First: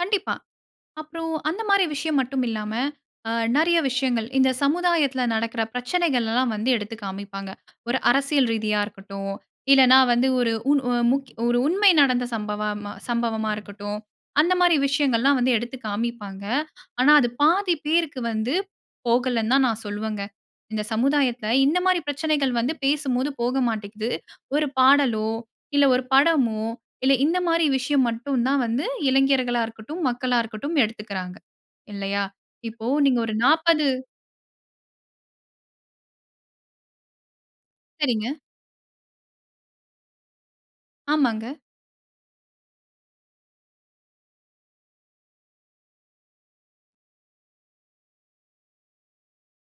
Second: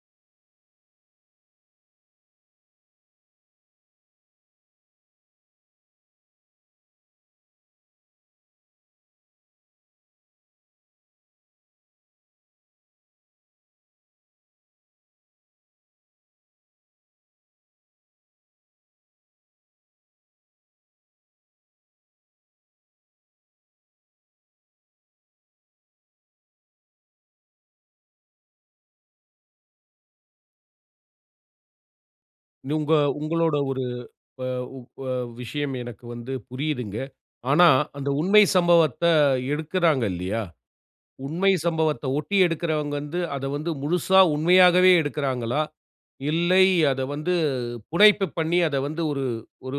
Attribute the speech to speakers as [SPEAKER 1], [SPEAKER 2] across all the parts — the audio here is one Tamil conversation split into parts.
[SPEAKER 1] கண்டிப்பா. அப்புறம் அந்த மாரி விஷயம் மட்டும் இல்லாம, அ நிறைய விஷயங்கள் இந்த சமுதாயத்தில நடக்கிற பிரச்சனைகள் எல்லாம் வந்து எடுத்து காமிப்பாங்க. ஒரு அரசியல் ரீதியா இருக்கட்டும், இல்லைன்னா வந்து ஒரு உண் ஒரு உண்மை நடந்த சம்பவ சம்பவமா இருக்கட்டும், அந்த மாரி விஷயங்கள்லாம் வந்து எடுத்து காமிப்பாங்க. ஆனா அது பாதி பேருக்கு வந்து போகலன்னு தான் நான் சொல்லுவேங்க. இந்த சமுதாயத்ல இந்த மாரி பிரச்சனைகள் வந்து பேசும்போது போக மாட்டிக்கிது. ஒரு பாடலோ, இல்லை ஒரு படமோ, இல்லை இந்த மாரி விஷயம் மட்டும் தான் வந்து, இளைஞர்களா இருக்கட்டும், மக்களா இருக்கட்டும் எடுத்துக்கிறாங்க. இல்லையா? இப்போ
[SPEAKER 2] உங்க
[SPEAKER 1] நீங்க ஒரு
[SPEAKER 2] உங்களோட ஒரு
[SPEAKER 1] 40
[SPEAKER 2] வ வ விஷயம் எனக்கு வந்து புரியுதுங்க. ஆனா அந்த
[SPEAKER 1] சரிங்க.
[SPEAKER 2] உண்மை சம்பவத்தை எடுக்குறாங்க இல்லையா? உண்மை
[SPEAKER 1] ஆமாங்க.
[SPEAKER 2] சம்பவத்தை ஒட்டி எடுக்கிறவங்க வந்து, அதை வந்து முழுசா உண்மையாகவே எடுக்குறாங்களா? இல்லை, அதை வந்து புனைப்பு பண்ணி, அதை வந்து ஒரு ஒரு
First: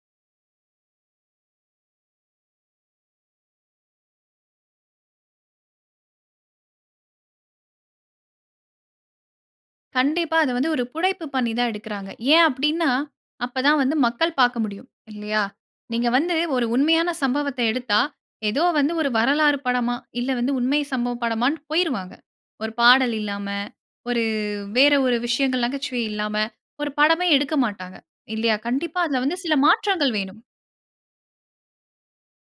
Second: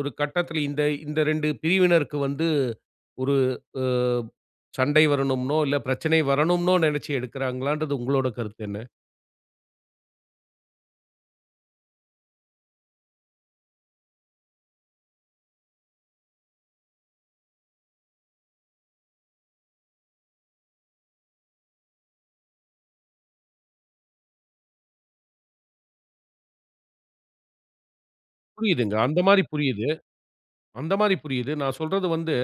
[SPEAKER 2] ஒரு கட்டத்துல இந்த இந்த இரண்டு பிரிவினருக்கு வந்து ஒரு அ சண்டை வரணும்னோ, இல்லை பிரச்சனை வரணும்னோ நினைச்சு எடுக்கிறாங்களான்றது, உங்களோட கருத்து என்ன?
[SPEAKER 1] கண்டிப்பா. அதை வந்து ஒரு புனைப்பு பண்ணி தான் எடுக்கிறாங்க. ஏன் அப்படின்னா, அப்ப தான் வந்து மக்கள் பார்க்க முடியும், இல்லையா? நீங்க வந்து ஒரு உண்மையான சம்பவத்தை எடுத்தா, ஏதோ வந்து ஒரு வரலாறு படமா, இல்லை வந்து உண்மை சம்பவ படமான்ட்டு போய்ருவாங்க. ஒரு பாடல் இல்லாம, ஒரு வேற ஒரு விஷயங்கள் நகைச்சுவை இல்லாம, ஒரு படமே எடுக்க மாட்டாங்க, இல்லையா?
[SPEAKER 2] புரியுதுங்க,
[SPEAKER 1] கண்டிப்பா, அதுல
[SPEAKER 2] அந்த
[SPEAKER 1] வந்து
[SPEAKER 2] மாரி
[SPEAKER 1] சில
[SPEAKER 2] புரியுது
[SPEAKER 1] மாற்றங்கள் வேணும்.
[SPEAKER 2] அந்த மாரி புரியுது. நான் சொல்றது வந்து,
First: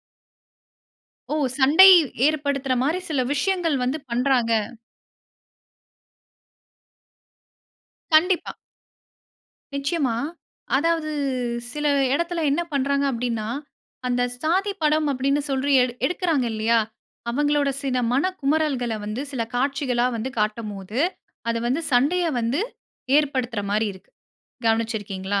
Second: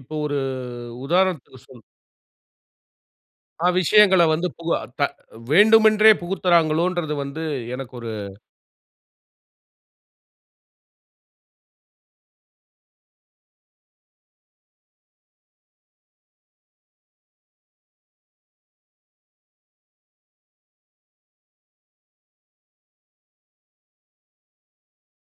[SPEAKER 2] இப்போது ஒரு
[SPEAKER 1] ஓ!
[SPEAKER 2] உதாரணத்துக்கு சொல்
[SPEAKER 1] சண்டை ஏற்படுத்துற மாரி சில
[SPEAKER 2] ஆ
[SPEAKER 1] விஷயங்கள் வந்து
[SPEAKER 2] விஷயங்களை வந்து
[SPEAKER 1] பண்றாங்க.
[SPEAKER 2] பு வ வேண்டுமென்றே புகுத்துறாங்களோன்றது வந்து எனக்கு ஒரு.
[SPEAKER 1] கண்டிப்பா. நிச்சயமா, அதாவது சில இடத்தில என்ன பண்றாங்க அப்டின்னா, அந்த சாதி படம் அப்டின்னு சொல்லி எடுக் எடுக்குறாங்க இல்லியா, அவங்களோட சில மனக்குமறல்கள வந்து சில காட்சிகளா வந்து காட்டும்போது, அது வந்து சண்டைய வந்து ஏற்படுத்துற மாரி இருக்கு. கவனிச்சுருக்கீங்களா?